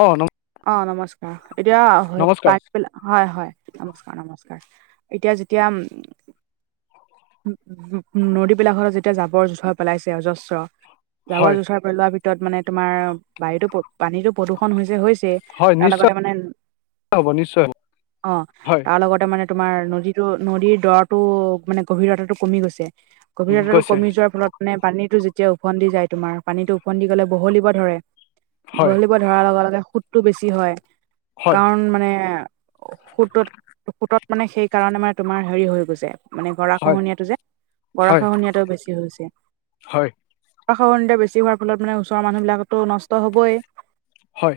অ' নম অ' নমস্কাৰ এতিয়া নমস্কাৰ পাটবেলা হয়-হয়, নমস্কাৰ-নমস্কাৰ এতিয়া যেতিয়া উম' উম' উম' নদীবিলাকত যেতিয়া জাবৰ-জোথৰ পেলাইছে অজস্ৰ হয় জাৱৰ-জোথৰ পেলোৱাৰ ভিতৰত মানে তোমাৰ বায়ুতো, পানীতো প্ৰদূষণ হৈছে-হৈছে। হৈছে, হয় তাৰ নিশ্চয় লগতে মানে হ'ব নিশ্চয় হ'ব অ' হয় তাৰ লগতে মানে তোমাৰ নদীটো নদীৰ দৰৰতো মানে গভীৰতা টো কমি গৈছে। গভীৰতা টো গৈছে কমি যোৱাৰ ফলত মানে পানীতো যেতিয়া ওফন্দি যায় তোমাৰ, পানীতো ওফন্দি গ'লে বহলিব ধৰে হয় বহলিব ধৰাৰ লগে-লগে সোতটো বেছি হয়, হয় কাৰণ মানে সোতত-সোতত মানে সেইকাৰণে মানে তোমাৰ হেৰি হৈ গৈছে। মানে গৰা হয় খহনীয়াটো যে, গৰা হয় খহনীয়াটোও বেছি হৈছে। হয় গৰাখহনীয়াটো বেছি হোৱাৰ ফলত মানে ওচৰ মানুহবিলাকতো নষ্ট হ'বই। হয়।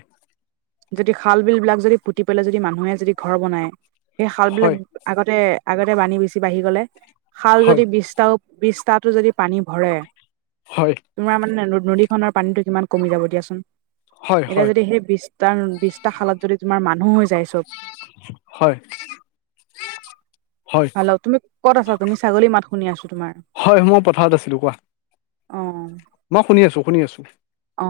যদি খাল, বিল বিলাক যদি পুতি পেলাই, যদি মানুহে যদি ঘৰ বনাই, সেই খাল বিলাক হয় হয় আগতে আগতে বানী বচি বাঢ়ি গলে খাল হয় যদি বিছটাও। বিছ তাতো যদি পানী ভৰে। হয়। তোমাৰ মানে নদীখনৰ পানীতটো কিমান কমি যাব দিয়াচোন। হয় এতিয়া যদি সেই। বিশটা বিশটা খালত যদি তোমাৰ মানুহ হৈ যাইছো। হয়। হয় [inaudible] হেল্ ' তুমি কত আছা তুমি ছাগলী মাত শুনি আছো তোমাৰ। হয় মই পথাৰত আছিলো কোৱা অঁ। মই শুনি আছোঁ শুনি আছোঁ। অ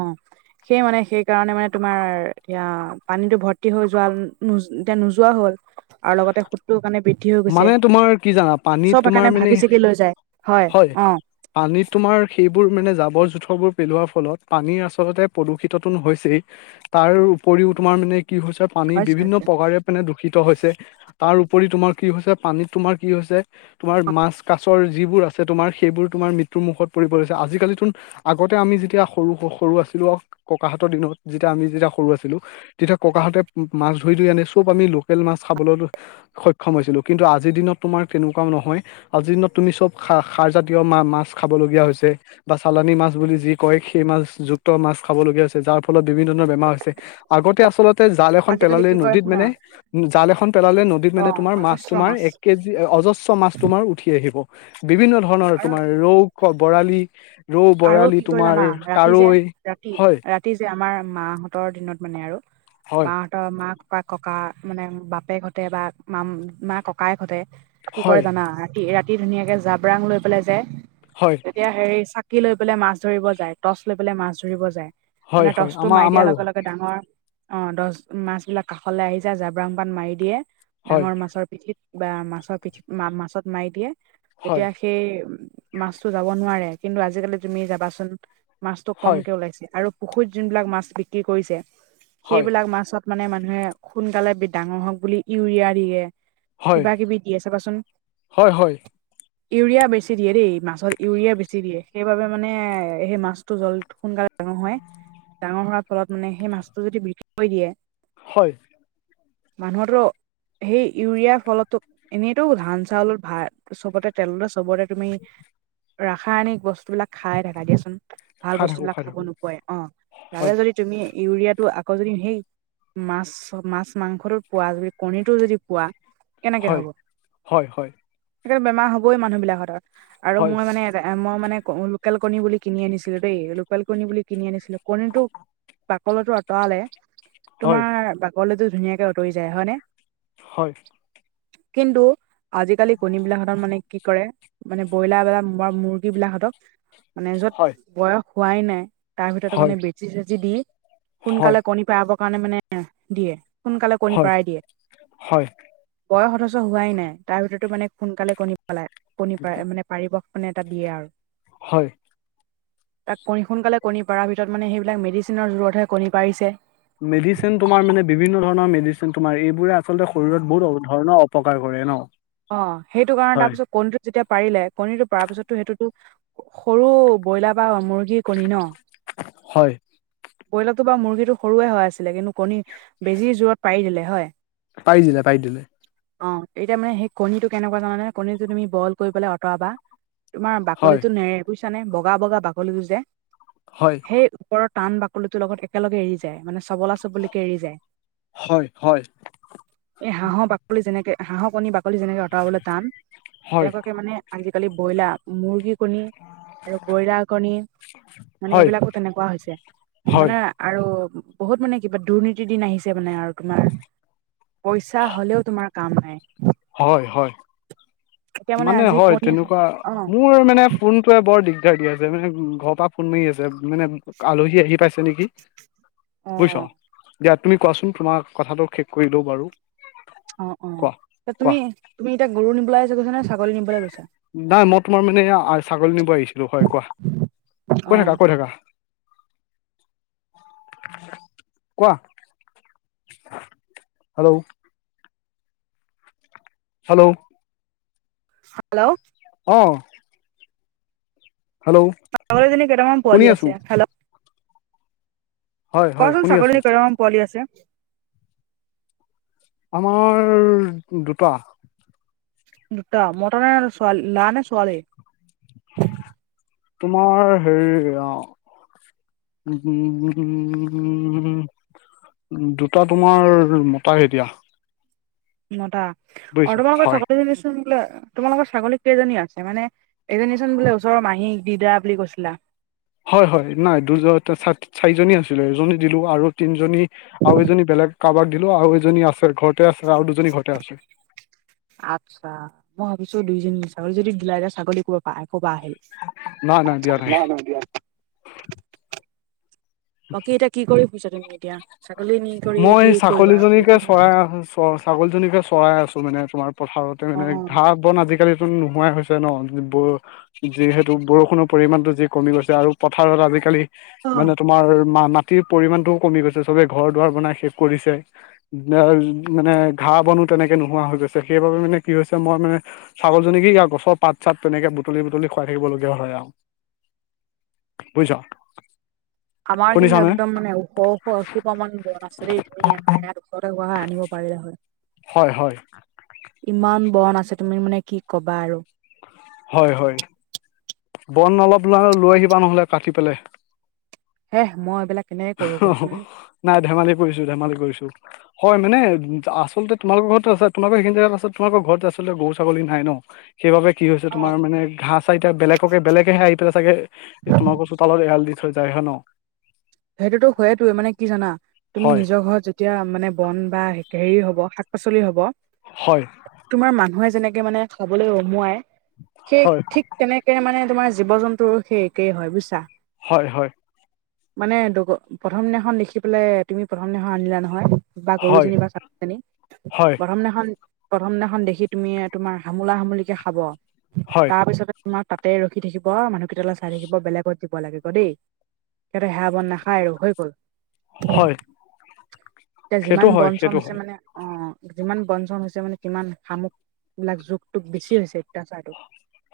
সেই মানে সেইকাৰণে মানে তোমাৰ এতিয়া পানীতটো ভৰ্তি হৈ যোৱা এতিয়া নোযোৱা হ'ল। আৰু লগতে খু। টো কাৰণে বৃদ্ধি হৈ মানে গৈছে তোমাৰ কি জানা পানীত চব সে তোমাৰ কাৰণে মানে ভাগি চাগি লৈ যায় হয় অ। পানীত তোমাৰ সেইবোৰ মানে জাৱৰ জোঁথৰবোৰ পেলোৱাৰ ফলত পানী আচলতে প্ৰদূষিতটোন হৈছেই। তাৰ উপৰিও তোমাৰ মানে কি হৈছে,। পানী বিভিন্ন প্ৰকাৰে মানে দূষিত হৈছে তাৰ উপৰি তোমাৰ কি হৈছে পানীত তোমাৰ কি হৈছে। তোমাৰ মাছ কাছৰ যিবোৰ আছে তোমাৰ সেইবোৰ তোমাৰ মৃত্যুৰ মুখত পৰিব লৈছে আজিকালিচূণ। আগতে আমি যেতিয়া সৰু সৰু আছিলো ককাহাতৰ দিনত যেতিয়া আমি যেতিয়া সৰু আছিলো। তেতিয়া ককাহঁতে মাছ ধৰি ধৰি আনে চব আমি লোকেল মাছ খাবলৈ ক্ষয়। খম হৈছিলোঁ কিন্তু আজিৰ দিনত তোমাৰ তেনেকুৱাও নহয়। আজিৰ দিনত তুমি চব খা খাৰ জাতীয়া মাছ খাবলগীয়া হৈছে। বা চালানী মাছ বুলি যি কয় সেই মাছ যুক্ত মাছ খাবলগীয়া হৈছে যাৰ ফলত বিভিন্ন ধৰণৰ বেমাৰ হৈছে। আগতে আচলত। তে জাল এখন আজিকালি পেলালে কি কৰে নদীত শুনা মানে জাল এখন পেলালে নদীত মানে অ', তোমাৰ মাছ অজস্ৰ তোমাৰ এক কেজি। অজস্ৰ মাছ তোমাৰ উঠি আহিব বিভিন্ন ধৰণৰ আৰু তোমাৰ ৰৌ বৰালি। ৰৌ আৰু বৰালি কি কৰে তোমাৰ কাৱৈ হয়। ই যে আমাৰ মাহঁতৰ দিনত মানে আৰু হয় মাহ। ত মা কক ককা মানে বাপেক হটে বা মা মা ককাই হটে। কি হয় কৰে জানা ৰাতি ৰাতি ধুনীয়াকে জাবৰাং লৈ পেলাই যায়। হয়। এতিয়া হেৰি চাকি লৈ পেলাই মাছ ধৰিব যায় টৰ্চ লৈ পেলাই মাছ ধৰিব যায়। হয় মানে হয় টচ টো আমাৰ মাৰ দিয়াৰ আমাৰো লগে লগে। ডাঙৰ অ দহ মাছ বিলাক কাষলৈ আহি যায় জাবৰাং পাত মাৰি দিয়ে। হয় ডাঙৰ মাছৰ পিঠিত বা মাছৰ পিঠিত মাছত মাৰি দিয়ে হয় তেতিয়া। সেই মাছতটো যাব নোৱাৰে কিন্তু আজিকালি তুমি যাবাচোন। মাছটো হয় কমকে ওলাইছে আৰু পুখুৰীত যোনবিলাক মাছ বিক্ৰী কৰিছে হয় সেইবিলাক মাছত। মানে মানুহে সোনকালে ডাঙৰ হওক বুলি ইউৰিয়া দিয়ে। হয় কিবা কিবি দিযে চাবাচোন। হয় হয় হয় ইউৰিয়া বেছি দিয়ে দেই মাছত ইউৰিয়া বেছি দিয়ে। সেইবাবে মানে সেই মাছটো জল সোনকালে ডাঙৰ হয়। ডাঙৰ হোৱাৰ ফলত মানে সেই মাছটো যদি বিক্ৰী কৰি দিয়ে। হয়। মানুহৰ ত। সেই ইউৰিয়া ফলতো এনেইতো ধান চাউলত ভাত চবতে। তেনলে চবতে তুমি ৰাসায়নিক বস্তু বিলাক খাই থাকা দিয়াচোন। ভাল বস্তু থাকো বিলাক খাই খাব থাকো নোপোৱাই অ তাৰে হয়, যদি তুমি ইউৰিয়াটো আকৌ যদি সি মাছ মাছ মাংসোটো পোৱা যদি কণীটো যদি পোৱা কেনেকে হয়, হ'ব হয়, হয়, সেই বেমাৰ হবই মানুহ বিলাকত আৰু হয়, মই মানে মই মানে লোকেল কণী বুলি কিনি আনিছিলো দেই লোকেল কণী বুলি কিনি আনিছিলো কণীটো বাকলিটো আঁতৰালে হয়, তোমাৰ বাকলিটো ধুনীয়াকে আঁতৰি যায় হয়নে? হয়। কিন্তু আজিকালি কণী বিলাক হতৰ মানে কি কৰে মানে ব্ৰইলাৰ বিলক বা মুৰ্গী বিলাক হতক মানে য'ত হয়, বয়স হোৱাই নাই তাৰ ভিতৰত হয়, মানে বেচি চেচি দি হয়, সোনকালে কণী পৰাবৰ কাৰণে মানে দিয়ে সোনকালে কণী হয়, পৰাই দিয়ে। হয়, বয়স অথচ হোৱাই নাই তাৰ ভিতৰতো মানে সোনকালে কণী পেলাই কণী পাই মানে পাৰিবস মানে এটা দিয়ে আৰু। হয়। তাক কণী সোনকালে কণী পাৰ ভিতৰত মানে সেইবিলাক মেডিচনৰ জোৰতহে কনী পাৰিছে। মেডিচিন তোমাৰ মানে বিভিন্ন ধৰণৰ মেডিচিন তোমাৰ এইবোৰে আচলতে শৰীৰত বহুত ধৰণৰ অপকাৰ কৰে ন? অ সেইটো কাৰণ হয়, তাৰপিছত কনী টো যেতিয়া পাৰিলে কণীটো পাৰ পিছতটো সেইটোতো সৰু ব্ৰইলাৰ বা মুৰ্গীৰ কণী ন? হয়। ব্ৰইলাৰটো বা মুৰ্গীটো সৰুয়ে হয় আছিলে কিন্তু কণী বেছি জোৰত পাৰি দিলে হয়। পাৰি দিলে পাৰি দিলে। অ এতিয়া মানে সেই কণীটো কেনেকুৱা জানে কণীটো তুমি বইল কৰি পেলাই আঁতৰাবা তোমাৰ হয়, বাকলিটো নেৰে বুজিছা নে বগা বগা বাকলিটো যে। হয়। সেই ওপৰৰ টান বাকলি টোৰ লগত একেলগে এৰি যায় মানে চবলা চবলকে এৰি যায়। হয় হয়। এই হাঁহ বাকলি যেনেকে হাঁহ কণী বাক বাকলি যেনেকৈ অঁতৰাবলৈ টান হয়, তেনকাকে মানে আজিকালি ব্ৰইলা মুৰ্গী কণী আৰু কইলাৰ কণী মানে হয়, এইবিলাকো তেনেকুৱা হৈছে। হয়, মানে আৰু বহুত মানে কিবা দুৰ্নীতিৰ দিন আহিছে মানে আৰু তোমাৰ। পইচা হ'লেও তোমাৰ কাম নাই। হয় হয়। এতিয়া মানে আজি হয় কণী তেনেকুৱা অ মোৰ মানে ফোনটোৱে বৰ দিগদাৰ দি আছে মানে ঘৰৰ পৰা ফোন মাৰি আছে মানে আলহী আহি পাইছে নেকি। [inaudible] বুজিছ, দিয়া তুমি কোৱাচোন তোমাক কথাটো শেষ কৰিলও বাৰু। অ অ কোৱা কোৱা তুমি তুমি এতিয়া গৰু নিবলৈ আহিছোঁ কৈছা নে ছাগলী নিবলৈ গৈছা? নাই মই তোমাৰ মানে ছাগলী নিব আহিছিলো হয় কোৱা, অ কৈ থাকা কৈ থাকা। কোৱা। হেল্ল'। হেল্ল'। হেল্ল'। অঁহ। ছাগলী জনি কেইটামান শুনি পোৱালি আছো আছে। হেল্ল'। হয় কোৱা হয় চোন শুনি আছো ছাগলী কেইটামান পোৱালি আছে। আমাৰ, দুটা। দুটা। মতা নে ছোৱালী? ল'ৰা নে ছোৱালী? তোমাৰ হেৰি অ'। উ, উ। দুটা তোমাৰ মতায়ে দিয়া। নটা। অৰ বুজিছা তোমাৰলোকৰ হয় চকটনি নিচোন বোলে তোমালোকৰ ছাগলী কেইজনী আছে? মানে এজনী চোন বোলে ওচৰৰ মাহীক দি দা বুলি কৈছিলা। হয়, হয়। নাই দুজন চাৰিজনী আছিলে, এজনী দিলো আৰু তিনজনী আৰু এজনী বেলেগ কাৰোবাক দিলোঁ আৰু এজনী আছে, ঘৰতে আছে আৰু দুজনী ঘৰতে আছে। আচ্ছা। মই ভাবিছো, দুইজনী ছাগলী যদি দিলাই যে ছাগলী ক'ব ক'বা আহিল। না, না। দিয়া নাই। অ, দিয়া। বাকী এতিয়া কি কৰি [unintelligible] তুমি এতিয়া। ছাগলী নি কৰি কি কৰিবা [unintelligible] অ, ছাগলজনীকে চৰাই আছো মানে তোমাৰ পথাৰতে অ মানে ধাপ' বন আজিকালিটো নোহোৱাই হৈছে ন'। বৰো যিহেতু বৰষুণৰ পৰিমাণটো যি কমি গৈছে আৰু পথাৰত আজিকালি অ মানে তোমাৰ মা মাটিৰ পৰিমানটোও কমি গৈছে, চবে ঘৰ দুৱাৰ বনাই শেষ কৰিছে। এ মানে ঘাঁ-বনো তেনেকে নোহোৱা হৈ গৈছে, সেইবাবে মানে কি হৈছে মই মানে ছাগলজনী কি গা-গছৰ পাত-চাত তেনেকে বুটলি-বুটলি খুৱাই থাকিবলগীয়া হয় আৰু। বুইছ'। আমাৰ কিন্তু একদম মানে ওখ ওখ অখুপামান বন আছে দেই। তুমি আমাৰ ইয়াত [unintelligible] বহা আনিব পাৰিলে হয়। হয়, হয়। ইমান বৰন আছে, তুমি মানে কি ক'বা আৰু। হয়, হয়। বন অলপ লাও লৈ আহিবা নহ'লে, কাটি পেলাই। হেহ, মই এইবিলাক কেনেকে কৰো গৈ তুমি? নাই, ধেমালি কৰিছোঁ ধেমালি কৰিছোঁ। হয়, মানে আচলতে তোমালোকৰ ঘৰত থসে। তোমালোকৰ সেইখিনি জাগাত ফাছত তোমোলোকৰ ঘৰতে আচলতে গৰু ছাগলী নাই ন'? সেইবাবে কি হৈছে অ তোমাৰ মানে ঘাঁহ চাহ ইতা বেলেগ [unintelligible] বেলেগেহে আহি পেলাই চাগে এ তোমালোকৰ চোতালত এৰাল দি থৈ যায় হ ন'? সেইটোতো হয়েইটো মানে কি জানা তুমি হয় নিজৰ ঘৰত যে তিয়া মানে বন বা হেৰি হ'ব শাক পাচলি হ'ব। হয়। তোমাৰ মানুহে যেনেকে মানে খাবলৈ অমোৱাই, সেই হয় ঠিক তেনেকে মানে তোমাৰ জীৱ-জন্তুৰো সেই একেই হয় বুজিছা। হয়, হয়। মানে ড'গ, প্ৰথম দিনাখন দেখি পেলাই তুমি প্ৰথম দিনাখন আনিলা নহয়। বা হয় গৰুজনী বা চাকজনী, হয় প্ৰথম দিনাখন প্ৰথম দিনাখন দেখি তুমি তোমাৰ হামোলা-হামূলিকে খাব। হয়। তাৰপিছতে তোমাক তাতে ৰখি থাকিব মানুহকেইটালৈ চাই থাকিব, বেলেগত দিব লাগিব দেই। সিহঁতে সেয়া বন নাখায় আৰু হৈ গ'ল। হয় এতিয়া সেইটো যিমান হয় বন-চন সেইটো হৈছে হয় মানে অ যিমান বন-চন হৈছে মানে সিমান শামুক লাক জুক-তোক বেছি হৈছে, অত্যাচাৰী।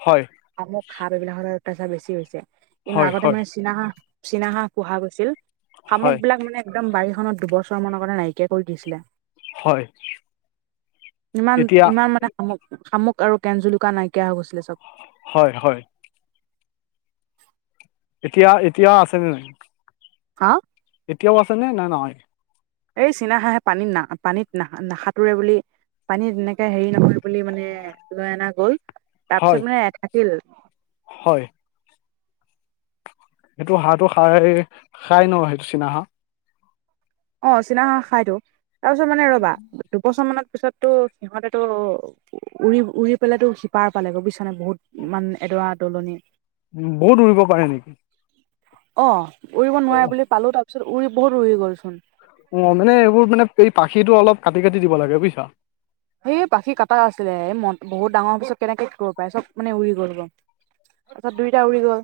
হয়। শামুক সাপ এইবিলাকৰ অত্যাচাৰ বেছি হৈছে কিন্তু হয় আগতে হয় মানে চীনা বা। চীনা হাঁ পোহা গৈছিল শামুক হয় বিলাক মানে। একদম বাৰীখনত দুবছৰ মৰ কথা নাইকিয়া কৰি দিছিলে। হয় ইমান এতিয়া ইমান মটা। শামুক শামুক আৰু কেন জুলুকা নাইকিয়া হৈ গৈছিলে চব। হয় হয়। এতিয়া এতিয়া আছেনে নাই। হা। এতিয়াও আছেনে নে নহয়। এই চীনা হাঁহে পানীত না পানীত না সাঁতোৰে বুলি পানীত এনেকে হেৰি নকৰি। বুলি মানে লৈ অনা গল তাৰ হয় পিছত মানে থাকিল। হয়। সেইটো হাঁহটো খাই খাই ন চীনা হাঁহ। অ চীনা হাঁহ খাইো তাৰপিছত মানে ৰবা দুবছৰ মানৰ পিছত। তো সিহঁতেটো উৰি উৰি পেলো সিপাৰ পালে গ বুজিছা নে বহুত মানে। এডৰা দলনি। উম বহুত উৰিব পাৰে নেকি। অ উৰিব নোৱাৰে অ বুলি পালো তাৰপিছত উৰি বহুত উৰি গ'লচোন। অ মানে এইবোৰ মানে এই পাখিটো অলপ কাটি কাটি দিব লাগে বুজিছা। সেই পাখিকটা আছিলে বহুত ডাঙৰ পিছত কেনেকে কৰিব পাৰে চব মানে উৰি গ'ল গ। তাৰপছত দুইোটা উৰি গ'ল।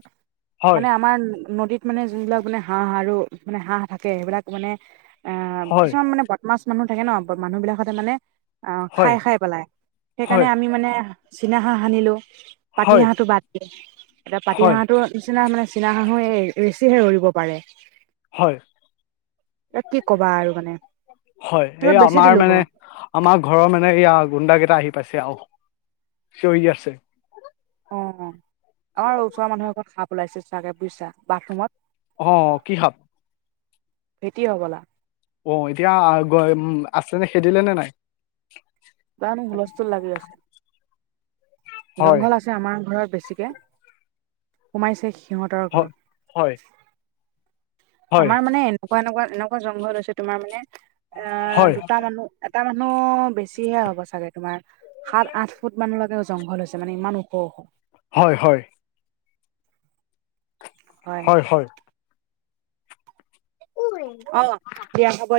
হয় মানে আমাৰ নদীত মানে যোনবিলাক মানে হাঁহ আৰু মানে হাঁহ থাকে সেইবিলাক মানে। অ হয় কিছুমান মানে বদমাছ মানুহ থাকে ন মানুহ বিলাকতে মানে। অ খাই হয় খাই পেলাই সেইকাৰণে হয় আমি মানে চীনা হাঁহ সানিলোঁ। পাতি হয় হাঁহটো বাদ দিয়ে এতিয়া পাতি হয় হাঁহটো। নিচিনা মানে চীনা হাঁহু বেছিহে উৰিব পাৰে। হয় এ কি কবা আৰু মানে হয় এই ত বেছি আমাৰ দিলো মানে ক। আমাৰ ঘৰৰ মানে এইয়া গুণ্ডা কেইটা আহি পাইছে আহ চিঞৰি আছে। অ আমাৰ ওচৰ মানুহে এঘৰত সাপ ওলাইছে চাগে বুজিছা বাথৰুমত। অ কি সাপ। ভেটি হ'বলা। অ এতিয়া আ গ উম আছে নে খেদিলে নে নাই। জানো হুলস্থুল লাগি আছে হয় জংঘল আছে। আমাৰ ঘৰত বেছিকে সোমাইছে সিহঁতৰ হয় ঘৰত। হয়। হয় আমাৰ মানে এনেকুৱা এনেকুৱা এনেকুৱা জংঘল হৈছে তোমাৰ মানে এ হয় দুটা মানুহ। এটা মানুহ বেছিহে হ'ব চাগে তোমাৰ সাত আঠ ফুট মানলৈকে জংঘল হৈছে মানে ইমান ও। হ হ। হয় হয়। হয়। হয় হয়। উই। অ দিয়া হ'ব।